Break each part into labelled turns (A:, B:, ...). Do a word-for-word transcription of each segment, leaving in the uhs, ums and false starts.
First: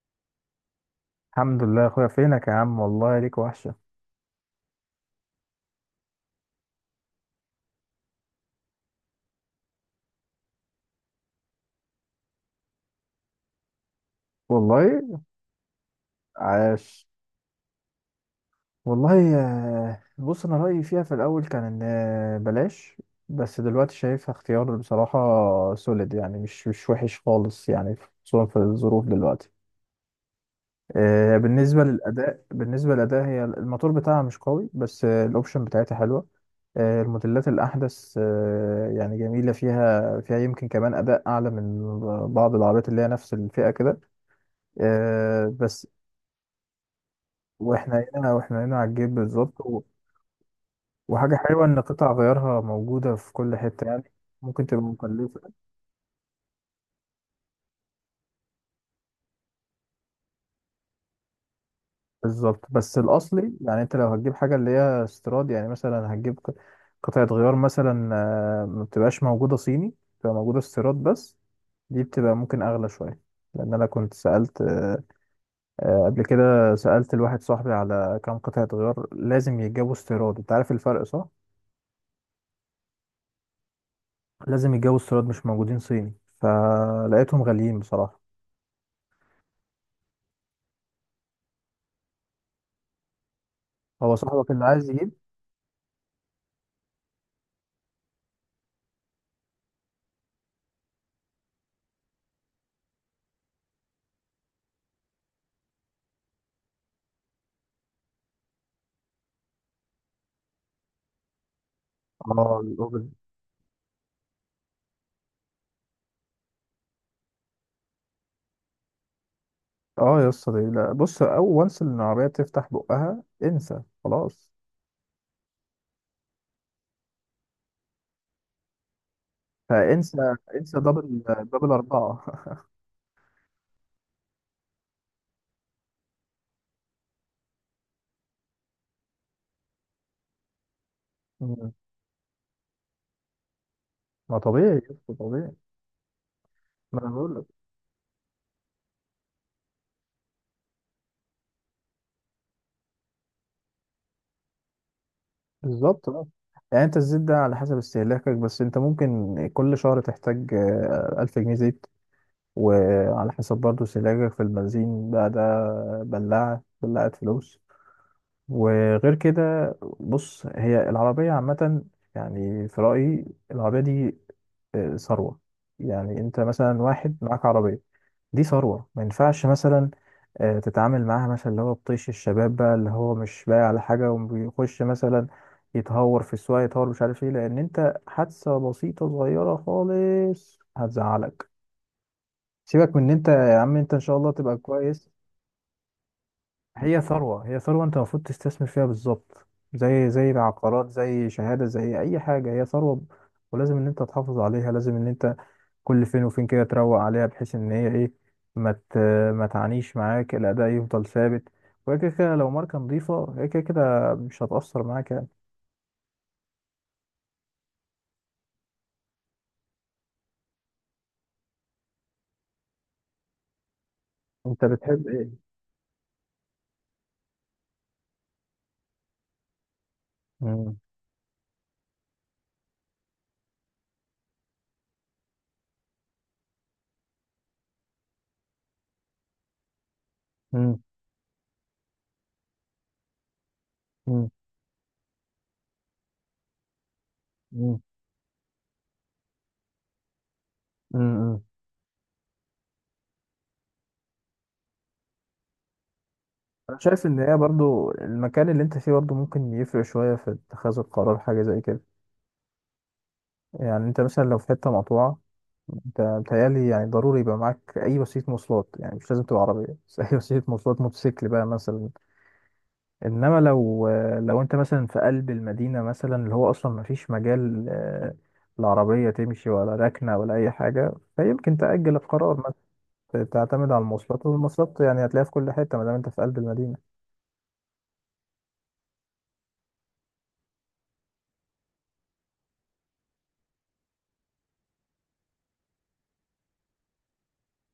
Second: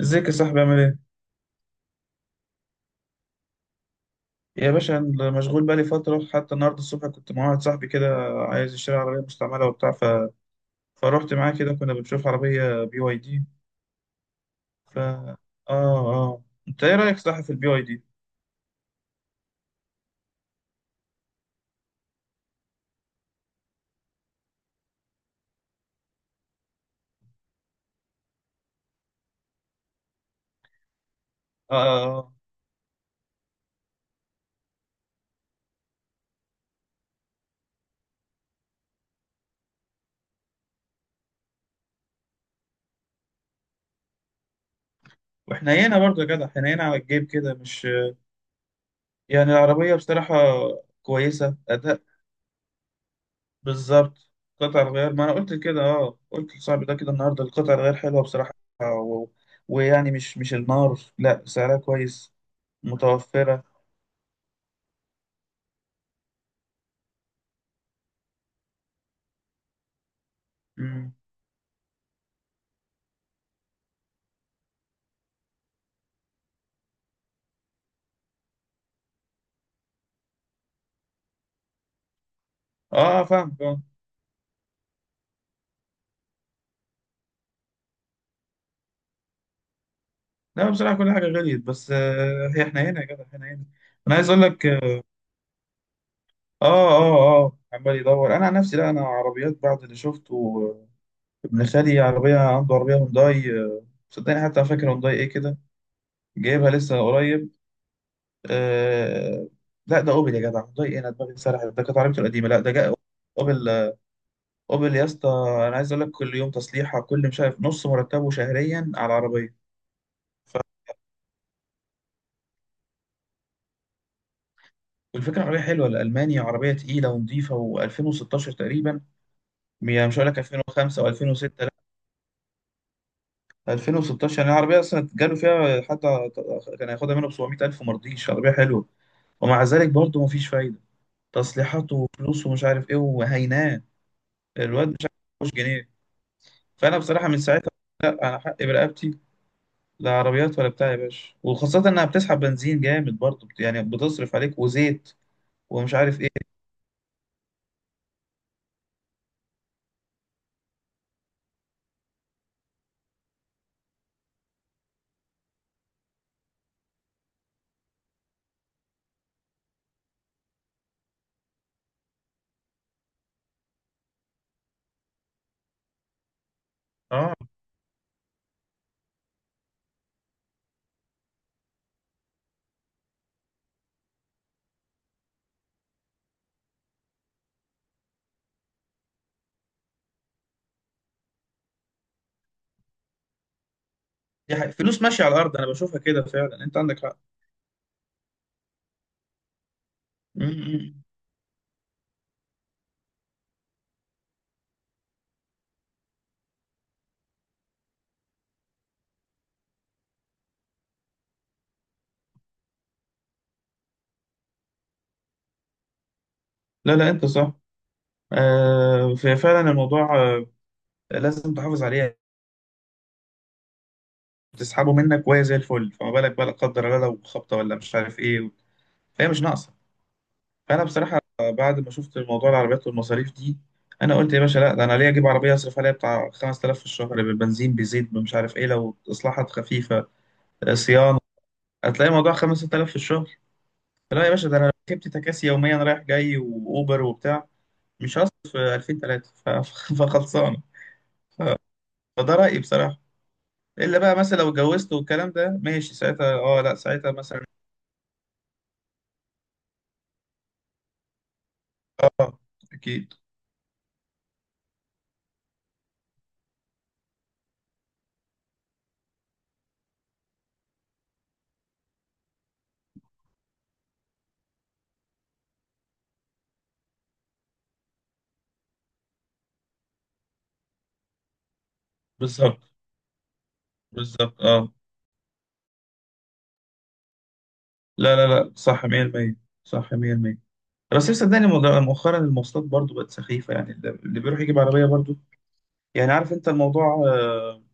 A: ازيك يا صاحبي عامل ايه؟
B: الحمد لله يا اخويا. فينك يا عم، والله ليك وحشة.
A: يا باشا، أنا مشغول بقالي فترة. حتى النهاردة الصبح كنت مع واحد صاحبي كده عايز يشتري عربية مستعملة وبتاع ف... فروحت معاه كده كنا بنشوف عربية بي واي دي. ف
B: والله.
A: اه اه انت ايه
B: عاش.
A: رأيك صح في البي واي دي؟
B: والله، آه، بص انا رأيي فيها في الاول كان ان آه، بلاش. بس دلوقتي شايفها اختيار بصراحة سوليد، يعني مش مش وحش خالص يعني، خصوصا في الظروف دلوقتي. آه،
A: اه
B: بالنسبة
A: اه آه.
B: للأداء بالنسبة للأداء هي الموتور بتاعها مش قوي، بس آه، الأوبشن بتاعتها حلوة. آه، الموديلات الأحدث آه، يعني جميلة، فيها فيها يمكن كمان أداء أعلى من بعض العربيات اللي هي نفس الفئة كده. آه، بس
A: وحنينة برضه يا جدع، حنينة على الجيب كده، مش
B: واحنا هنا واحنا هنا على الجيب
A: يعني،
B: بالظبط، و-
A: العربية بصراحة
B: وحاجة
A: كويسة
B: حلوة ان
A: أداء.
B: قطع غيارها موجودة في كل حتة يعني.
A: بالظبط.
B: ممكن تبقى
A: قطع الغيار، ما أنا
B: مكلفة.
A: قلت كده، اه قلت لصاحبي ده كده النهاردة، القطع الغيار حلوة بصراحة و... ويعني مش مش النار، لا سعرها كويس،
B: بالظبط، بس الاصلي
A: متوفرة.
B: يعني انت لو هتجيب حاجة اللي هي استيراد، يعني مثلا هتجيب ق- قطعة غيار مثلا، آه، ما بتبقاش موجودة صيني، بتبقى موجودة استيراد
A: مم.
B: بس. دي بتبقى ممكن اغلى شوية، لان انا كنت سألت آه، آه، قبل كده. سألت الواحد صاحبي على كام قطعة غيار لازم يتجابوا استيراد. انت عارف الفرق صح؟
A: اه فاهم اه.
B: لازم يتجابوا استيراد، مش موجودين صيني، فلقيتهم غاليين بصراحة.
A: لا بصراحه كل حاجه غليت، بس آه هي احنا هنا يا جدع، احنا هنا.
B: هو
A: انا عايز اقول
B: صاحبك اللي
A: لك،
B: عايز
A: اه
B: يجيب؟
A: اه اه عمال يدور. انا عن نفسي لا، انا عربيات بعد اللي شفته، آه، ابن خالي عربيه، عنده عربيه هونداي، آه، صدقني حتى فاكر هونداي ايه كده، جايبها لسه قريب. آه لا ده اوبل يا جدع، هونداي ايه، انا دماغي سرحت، ده كانت عربيته القديمه،
B: اه،
A: لا ده جاء
B: الأوبن.
A: اوبل. آه، اوبل يا اسطى. انا عايز اقول لك كل يوم تصليحه، كل مش عارف، نص مرتبه شهريا على العربيه.
B: اه يا اسطى، ده- لا بص، أول وانس إن العربية تفتح بقها انسى خلاص.
A: والفكرة عربية حلوة، لألمانيا، عربية تقيلة ونظيفة، و2016 تقريبا. يعني مش هقول
B: فانسى،
A: لك
B: انسى
A: ألفين وخمسة أو
B: دبل
A: ألفين وستة،
B: دبل أربعة.
A: لا ألفين وستاشر. يعني العربية أصلا جاله فيها حتى. كان هياخدها منه ب سبعمية ألف وما رضيش، عربية حلوة. ومع ذلك برضه مفيش فايدة.
B: مم.
A: تصليحات وفلوس ومش عارف إيه. وهيناه
B: ما طبيعي
A: الواد
B: يا
A: مش عارف
B: اسطى، طبيعي.
A: يحوش جنيه. فأنا
B: ما أنا
A: بصراحة
B: بقول
A: من
B: لك.
A: ساعتها، لأ، أنا حقي برقبتي. لا عربيات ولا بتاع يا باشا. وخاصة إنها بتسحب بنزين جامد برضه، بت- يعني بتصرف عليك وزيت ومش
B: بالظبط
A: عارف
B: اه.
A: إيه
B: يعني أنت الزيت ده على حسب استهلاكك، بس أنت ممكن كل شهر تحتاج آه، ألف جنيه زيت، وعلى حسب برضه استهلاكك في البنزين بقى ده. بلاعة بلاعة فلوس. وغير كده، بص هي العربية عامة، يعني في رأيي العربية دي آه، ثروة. يعني انت مثلا واحد
A: أه
B: معاك عربية، دي ثروة، ما ينفعش مثلا آه، تتعامل معاها مثلا اللي هو بطيش الشباب بقى، اللي هو مش بايع على حاجة وبيخش مثلا يتهور في السواقة، يتهور مش عارف ايه، لأن انت حادثة بسيطة صغيرة خالص هتزعلك. سيبك من ان انت يا عم، انت ان شاء الله تبقى
A: دي حقيقة. فلوس
B: كويس.
A: ماشية على الأرض أنا بشوفها كده فعلا. أنت
B: هي
A: عندك.
B: ثروة، هي ثروة، انت المفروض تستثمر فيها بالظبط، زي زي العقارات،
A: مم.
B: زي شهادة، زي اي حاجة. هي ثروة، ولازم ان انت تحافظ عليها. لازم ان انت كل فين وفين كده تروق عليها، بحيث ان هي ايه، ما ت- ما تعانيش معاك، الاداء يفضل ثابت. وهي كده كده لو ماركة نظيفة، هي كده كده مش هتأثر معاك يعني.
A: لا لا انت صح. آه ف- فعلا الموضوع آه لازم تحافظ عليه،
B: انت
A: تسحبه
B: بتحب
A: منك وهي
B: ايه؟
A: زي الفل، فما بالك بقى لا قدر الله لو خبطه ولا مش عارف ايه. فهي مش ناقصه.
B: مم.
A: فانا بصراحه بعد ما شفت الموضوع العربيات والمصاريف دي، انا قلت يا باشا لا، ده انا ليه اجيب عربيه اصرف عليها بتاع خمستلاف في الشهر، بالبنزين بزيت مش عارف ايه، لو اصلاحات خفيفه آه،
B: مم.
A: صيانه، هتلاقي الموضوع خمسة آلاف في الشهر. لا
B: مم.
A: يا باشا، ده انا لو ركبت تكاسي يوميا رايح جاي واوبر وبتاع
B: مم.
A: مش هصرف ألفين، تلاتة فخلصان.
B: مم.
A: فده رأيي بصراحة. إلا بقى مثلا لو اتجوزت والكلام ده ماشي، ساعتها اه لا،
B: انا شايف
A: ساعتها
B: ان هي
A: مثلا.
B: برضو المكان اللي انت فيه برضو ممكن يفرق شوية في اتخاذ القرار حاجة زي كده.
A: أكيد.
B: يعني انت مثلا لو في حتة مقطوعة، انت بتهيألي يعني ضروري يبقى معاك اي وسيله مواصلات، يعني مش لازم تبقى عربيه، بس اي وسيله مواصلات، موتوسيكل بقى مثلا. انما لو، لو انت مثلا في قلب المدينه مثلا، اللي هو اصلا ما فيش مجال آه، العربيه تمشي ولا ركنه ولا اي حاجه، فيمكن تأجل القرار
A: بالظبط.
B: مثلا. تعتمد على المواصلات،
A: بالظبط اه.
B: والمواصلات يعني هتلاقيها في كل حته ما دام انت في قلب المدينه.
A: لا لا لا، صح مية بالمية. صح مائة بالمئة. بس صدقني، مد- مؤخرا المواصلات برضو بقت سخيفة، يعني اللي اللي بيروح يجيب عربية برضو. يعني عارف أنت الموضوع، آه،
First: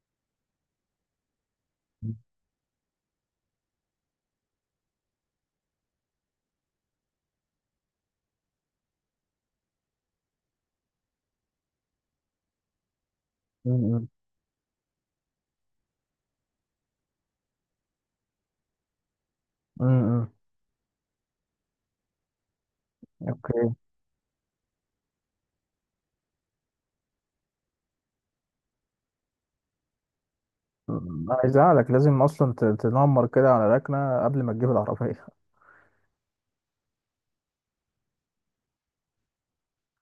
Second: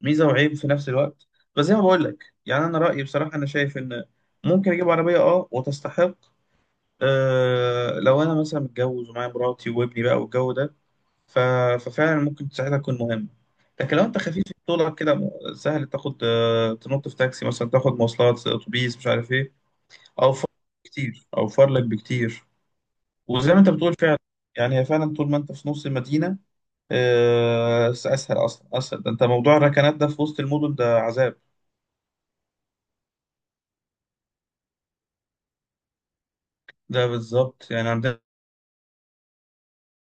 A: ميزة وعيب في نفس الوقت. بس زي ما بقول لك، يعني أنا رأيي بصراحة، أنا شايف إن ممكن أجيب عربية اه وتستحق، آه، لو أنا مثلا متجوز ومعايا مراتي وابني بقى والجو ده ف... ففعلا ممكن ساعتها تكون مهمة. لكن لو
B: مم.
A: انت خفيف في طولك كده، م- سهل تاخد آه، تنط في تاكسي مثلا، تاخد مواصلات آه، اتوبيس مش عارف ايه،
B: امم.
A: اوفر لك كتير، اوفر لك بكتير. وزي ما انت
B: اوكي.
A: بتقول فعلا، يعني هي فعلا طول ما انت في نص المدينة، آه، اسهل، اصلا اسهل. ده انت موضوع الركنات ده في وسط المدن ده
B: أمم،
A: عذاب.
B: انا هيزعلك لازم اصلا ت- تنمر كده على ركنه قبل ما تجيب العربيه.
A: ده بالظبط، يعني عندنا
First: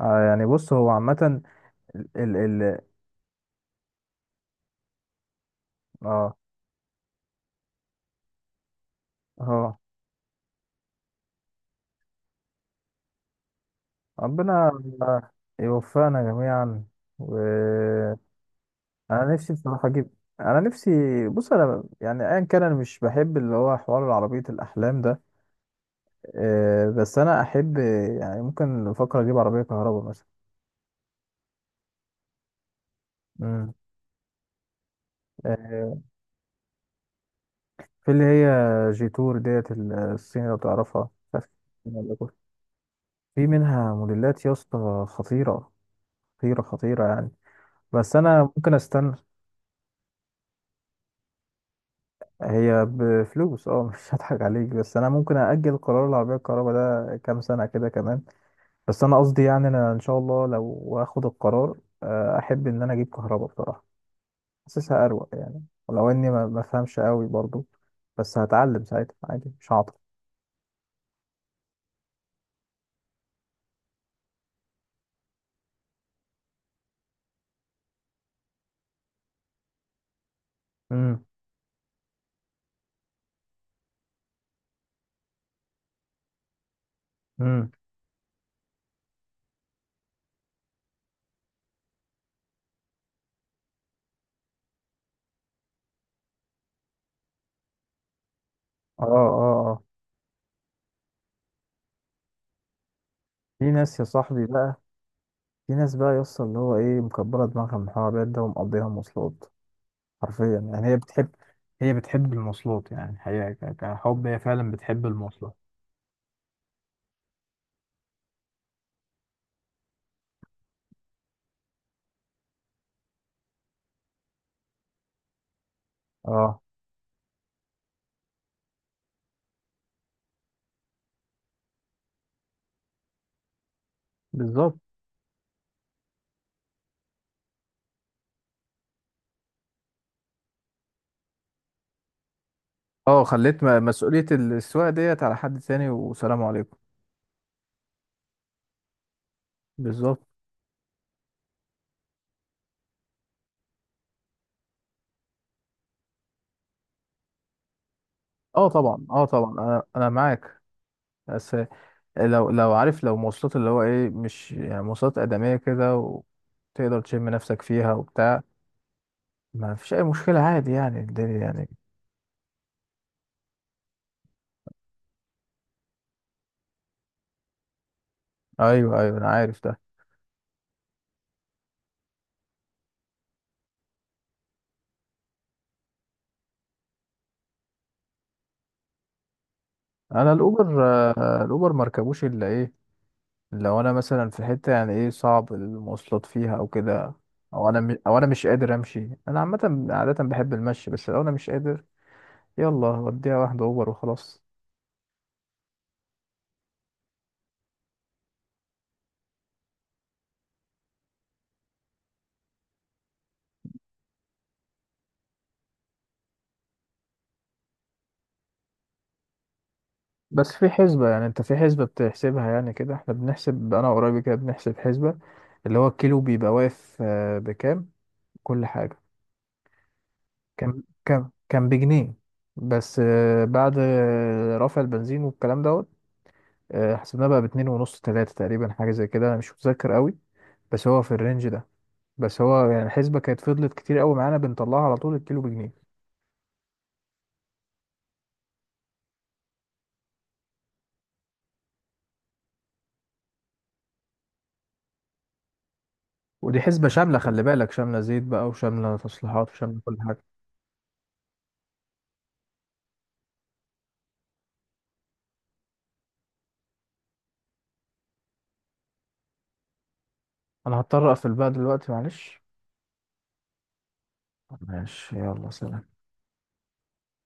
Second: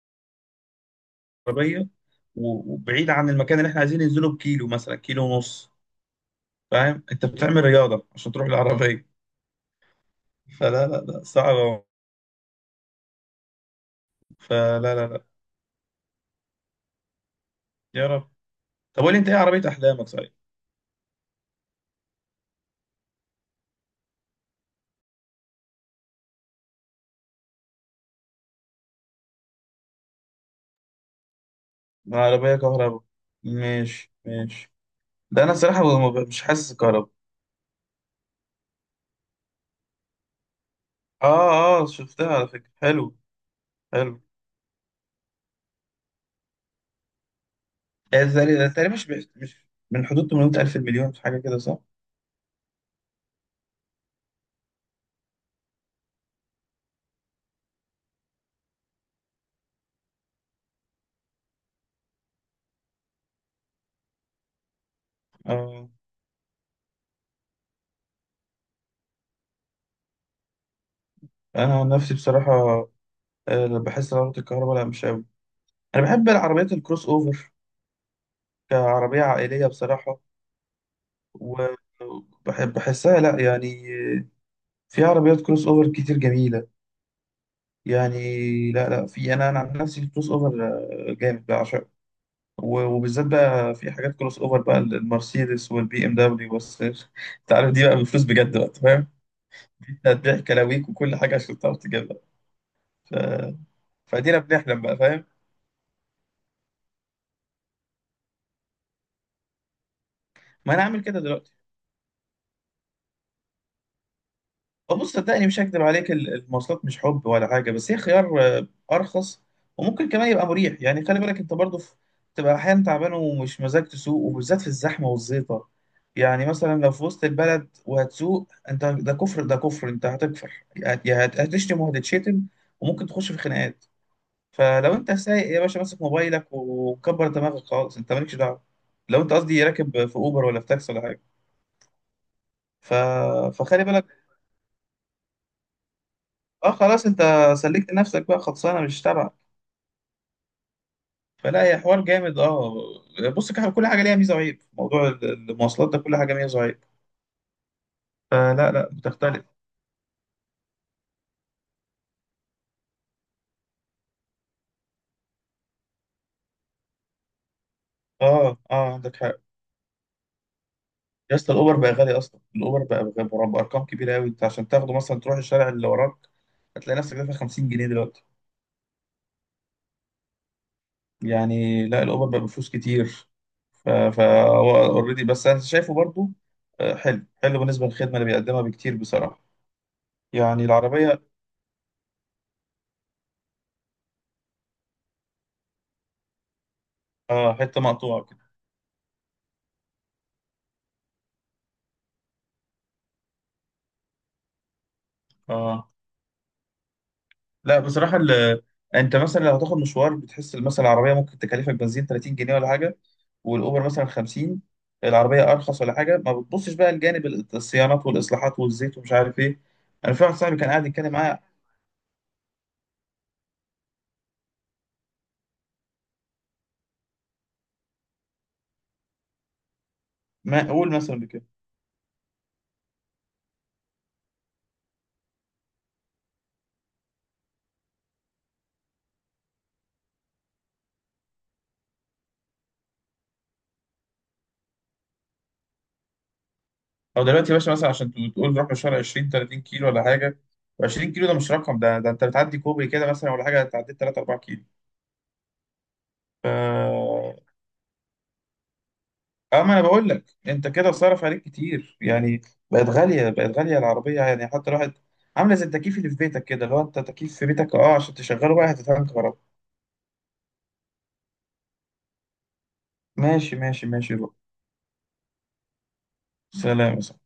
B: آه، يعني بص هو عامه.
A: عربية و- وبعيد عن المكان اللي احنا عايزين ننزله بكيلو مثلا، كيلو ونص.
B: اه
A: فاهم، انت بتعمل رياضة عشان تروح العربية.
B: اه.
A: فلا لا لا، صعبة.
B: ربنا
A: فلا لا لا.
B: يوفقنا جميعا.
A: يا
B: وانا
A: رب. طب قول لي انت ايه
B: نفسي
A: عربية
B: بصراحه
A: احلامك
B: اجيب.
A: صحيح.
B: انا نفسي، بص انا يعني ايا كان انا مش بحب اللي هو حوار عربيه الاحلام ده، آه، بس انا احب يعني ممكن افكر اجيب عربيه كهرباء مثلا.
A: عربية كهرباء؟
B: امم.
A: ماشي ماشي. ده انا الصراحة
B: آه،
A: ما ب- مش حاسس كهرباء.
B: في اللي هي جيتور ديت، الصيني لو تعرفها، مش عارف
A: اه اه
B: اسمها ولا
A: شفتها
B: كوري.
A: على فكرة، حلو
B: في منها
A: حلو.
B: موديلات يا اسطى خطيره، خطيره خطيره يعني. بس
A: آه،
B: انا
A: تقريبا،
B: ممكن
A: تقريباً مش
B: استنى.
A: بيح- مش، من حدود ثمانمائة ألف، المليون، في حاجة كده صح؟
B: هي بفلوس اه، مش هضحك عليك، بس انا ممكن اجل قرار العربيه الكهرباء ده كام سنه كده كمان. بس انا قصدي يعني انا ان شاء الله لو اخد القرار، آه، احب ان انا اجيب كهرباء بصراحه. حاسسها اروق يعني،
A: آه.
B: ولو اني ما ما بفهمش قوي برضو، بس هتعلم ساعتها عادي، مش هعطل.
A: أنا عن نفسي بصراحة، آه، بحس إن عربية الكهرباء لا مش أوي. أنا بحب العربيات الكروس أوفر، كعربية عائلية بصراحة.
B: امم.
A: وبحب بحسها، لا يعني، آه، في عربيات كروس أوفر كتير جميلة،
B: امم.
A: يعني لا لا. في انا، انا عن نفسي الكروس اوفر آه، جامد بعشقه. و- وبالذات بقى في حاجات كروس اوفر بقى، المرسيدس والبي ام دبليو بس انت عارف دي بقى بالفلوس بجد بقى. أنت
B: اه
A: فاهم
B: اه اه.
A: انت هتبيع كلاويك وكل حاجه عشان تعرف تجيبها ف...
B: في ناس يا
A: فادينا
B: صاحبي بقى،
A: بنحلم بقى. فاهم؟
B: في ناس بقى يوصل اللي هو ايه، مكبره دماغها من الحوارات ده ومقضيها مواصلات حرفيا.
A: ما انا
B: يعني هي
A: عامل كده
B: بتحب،
A: دلوقتي.
B: هي بتحب المواصلات، يعني هي ك- كحب، هي فعلا بتحب
A: بص صدقني
B: المواصلات.
A: مش هكدب عليك، ال- المواصلات مش حب ولا حاجه، بس هي خيار آه، ارخص، وممكن كمان يبقى مريح. يعني خلي بالك انت برضه في- تبقى احيانا تعبان ومش مزاج تسوق، وبالذات في الزحمه والزيطه. يعني
B: اه
A: مثلا لو في وسط البلد وهتسوق انت، ده كفر ده كفر، انت هتكفر. يا هت- هتشتم وهتتشتم، وممكن تخش في خناقات.
B: بالظبط.
A: فلو انت سايق يا باشا، ماسك موبايلك وكبر دماغك خالص، انت مالكش دعوه. لو انت قصدي راكب في اوبر ولا في تاكسي ولا حاجه ف...
B: اه، خليت م-
A: فخلي بالك.
B: مسؤولية السواقة ديت على حد تاني والسلام
A: اه
B: عليكم.
A: خلاص انت سلكت نفسك بقى، خلصانه مش تبعك.
B: بالظبط.
A: فلا، هي حوار جامد اه. بص، كح- كل حاجه ليها ميزه وعيب. موضوع ال- المواصلات ده كل حاجه ميزه وعيب.
B: اه
A: فلا لا
B: طبعا، اه
A: بتختلف.
B: طبعا، انا انا معاك. بس، لو لو عارف، لو مواصلات اللي هو ايه، مش يعني مواصلات آدمية كده، وتقدر تشم نفسك فيها وبتاع،
A: اه اه عندك حق.
B: ما فيش اي مشكلة، عادي يعني
A: يا
B: الدنيا
A: اسطى،
B: يعني.
A: الاوبر بقى غالي اصلا. الاوبر بقى بقى بقى بارقام كبيره قوي. انت عشان تاخده مثلا تروح الشارع اللي وراك، هتلاقي نفسك دافع خمسين جنيه دلوقتي.
B: ايوه، ايوه، انا عارف ده.
A: يعني لا، الاوبر بقى بفلوس كتير. ف فا اوريدي بس انا شايفه برضو آه، حلو حلو بالنسبه للخدمه اللي بيقدمها بكتير بصراحه.
B: انا
A: يعني
B: الاوبر،
A: العربيه
B: آه، الاوبر مركبوش الا ايه، لو انا مثلا في حته يعني ايه صعب المواصلات فيها او كده،
A: اه،
B: او انا
A: حته
B: م... او
A: مقطوعه
B: انا
A: كده.
B: مش قادر امشي. انا عامه عاده بحب المشي، بس لو انا مش قادر يلا وديها واحده اوبر وخلاص.
A: اه لا بصراحة ال... انت مثلا لو هتاخد مشوار، بتحس مثلا العربية ممكن تكلفك بنزين تلاتين جنيه ولا حاجة، والأوبر مثلا خمسين، العربية أرخص ولا حاجة. ما بتبصش بقى لجانب ال- الصيانات والإصلاحات والزيت ومش عارف إيه. أنا في واحد
B: بس
A: صاحبي
B: في
A: كان قاعد
B: حسبه،
A: يتكلم
B: يعني
A: معايا،
B: انت في حسبه بتحسبها. يعني كده احنا بنحسب، انا وقرايبي كده بنحسب حسبه، اللي هو الكيلو بيبقى واقف آه، بكام، كل حاجه.
A: ما
B: كام
A: أقول مثلا
B: كام
A: بكده.
B: كام بجنيه. بس آه، بعد آه، رفع البنزين والكلام دوت، آه، حسبناه بقى باتنين ونص تلاته تقريبا، حاجه زي كده، انا مش متذكر قوي، بس هو في الرينج ده. بس هو يعني الحسبة كانت فضلت كتير قوي معانا بنطلعها على طول، الكيلو بجنيه.
A: أو دلوقتي يا باشا مثلا، عشان تقول تقول نروح مشوار عشرين تلاتين كيلو ولا حاجة، عشرين كيلو ده مش رقم. ده ده أنت بتعدي كوبري كده مثلا ولا حاجة، تعديت تلاتة اربعة
B: ودي حسبة شاملة،
A: كيلو.
B: خلي بالك، شاملة زيت بقى، وشاملة تصليحات،
A: اه ما
B: وشاملة
A: انا
B: كل
A: بقول
B: حاجة.
A: لك انت كده صرف عليك كتير يعني. بقت غاليه، بقت غاليه العربيه يعني. حتى الواحد عامله زي التكييف اللي في بيتك كده، لو انت تكييف في بيتك اه عشان تشغله بقى هتتعمل كهرباء.
B: أنا هضطر أقفل بقى دلوقتي، معلش.
A: ماشي ماشي ماشي بقى.
B: ماشي، يلا سلام.
A: سلام.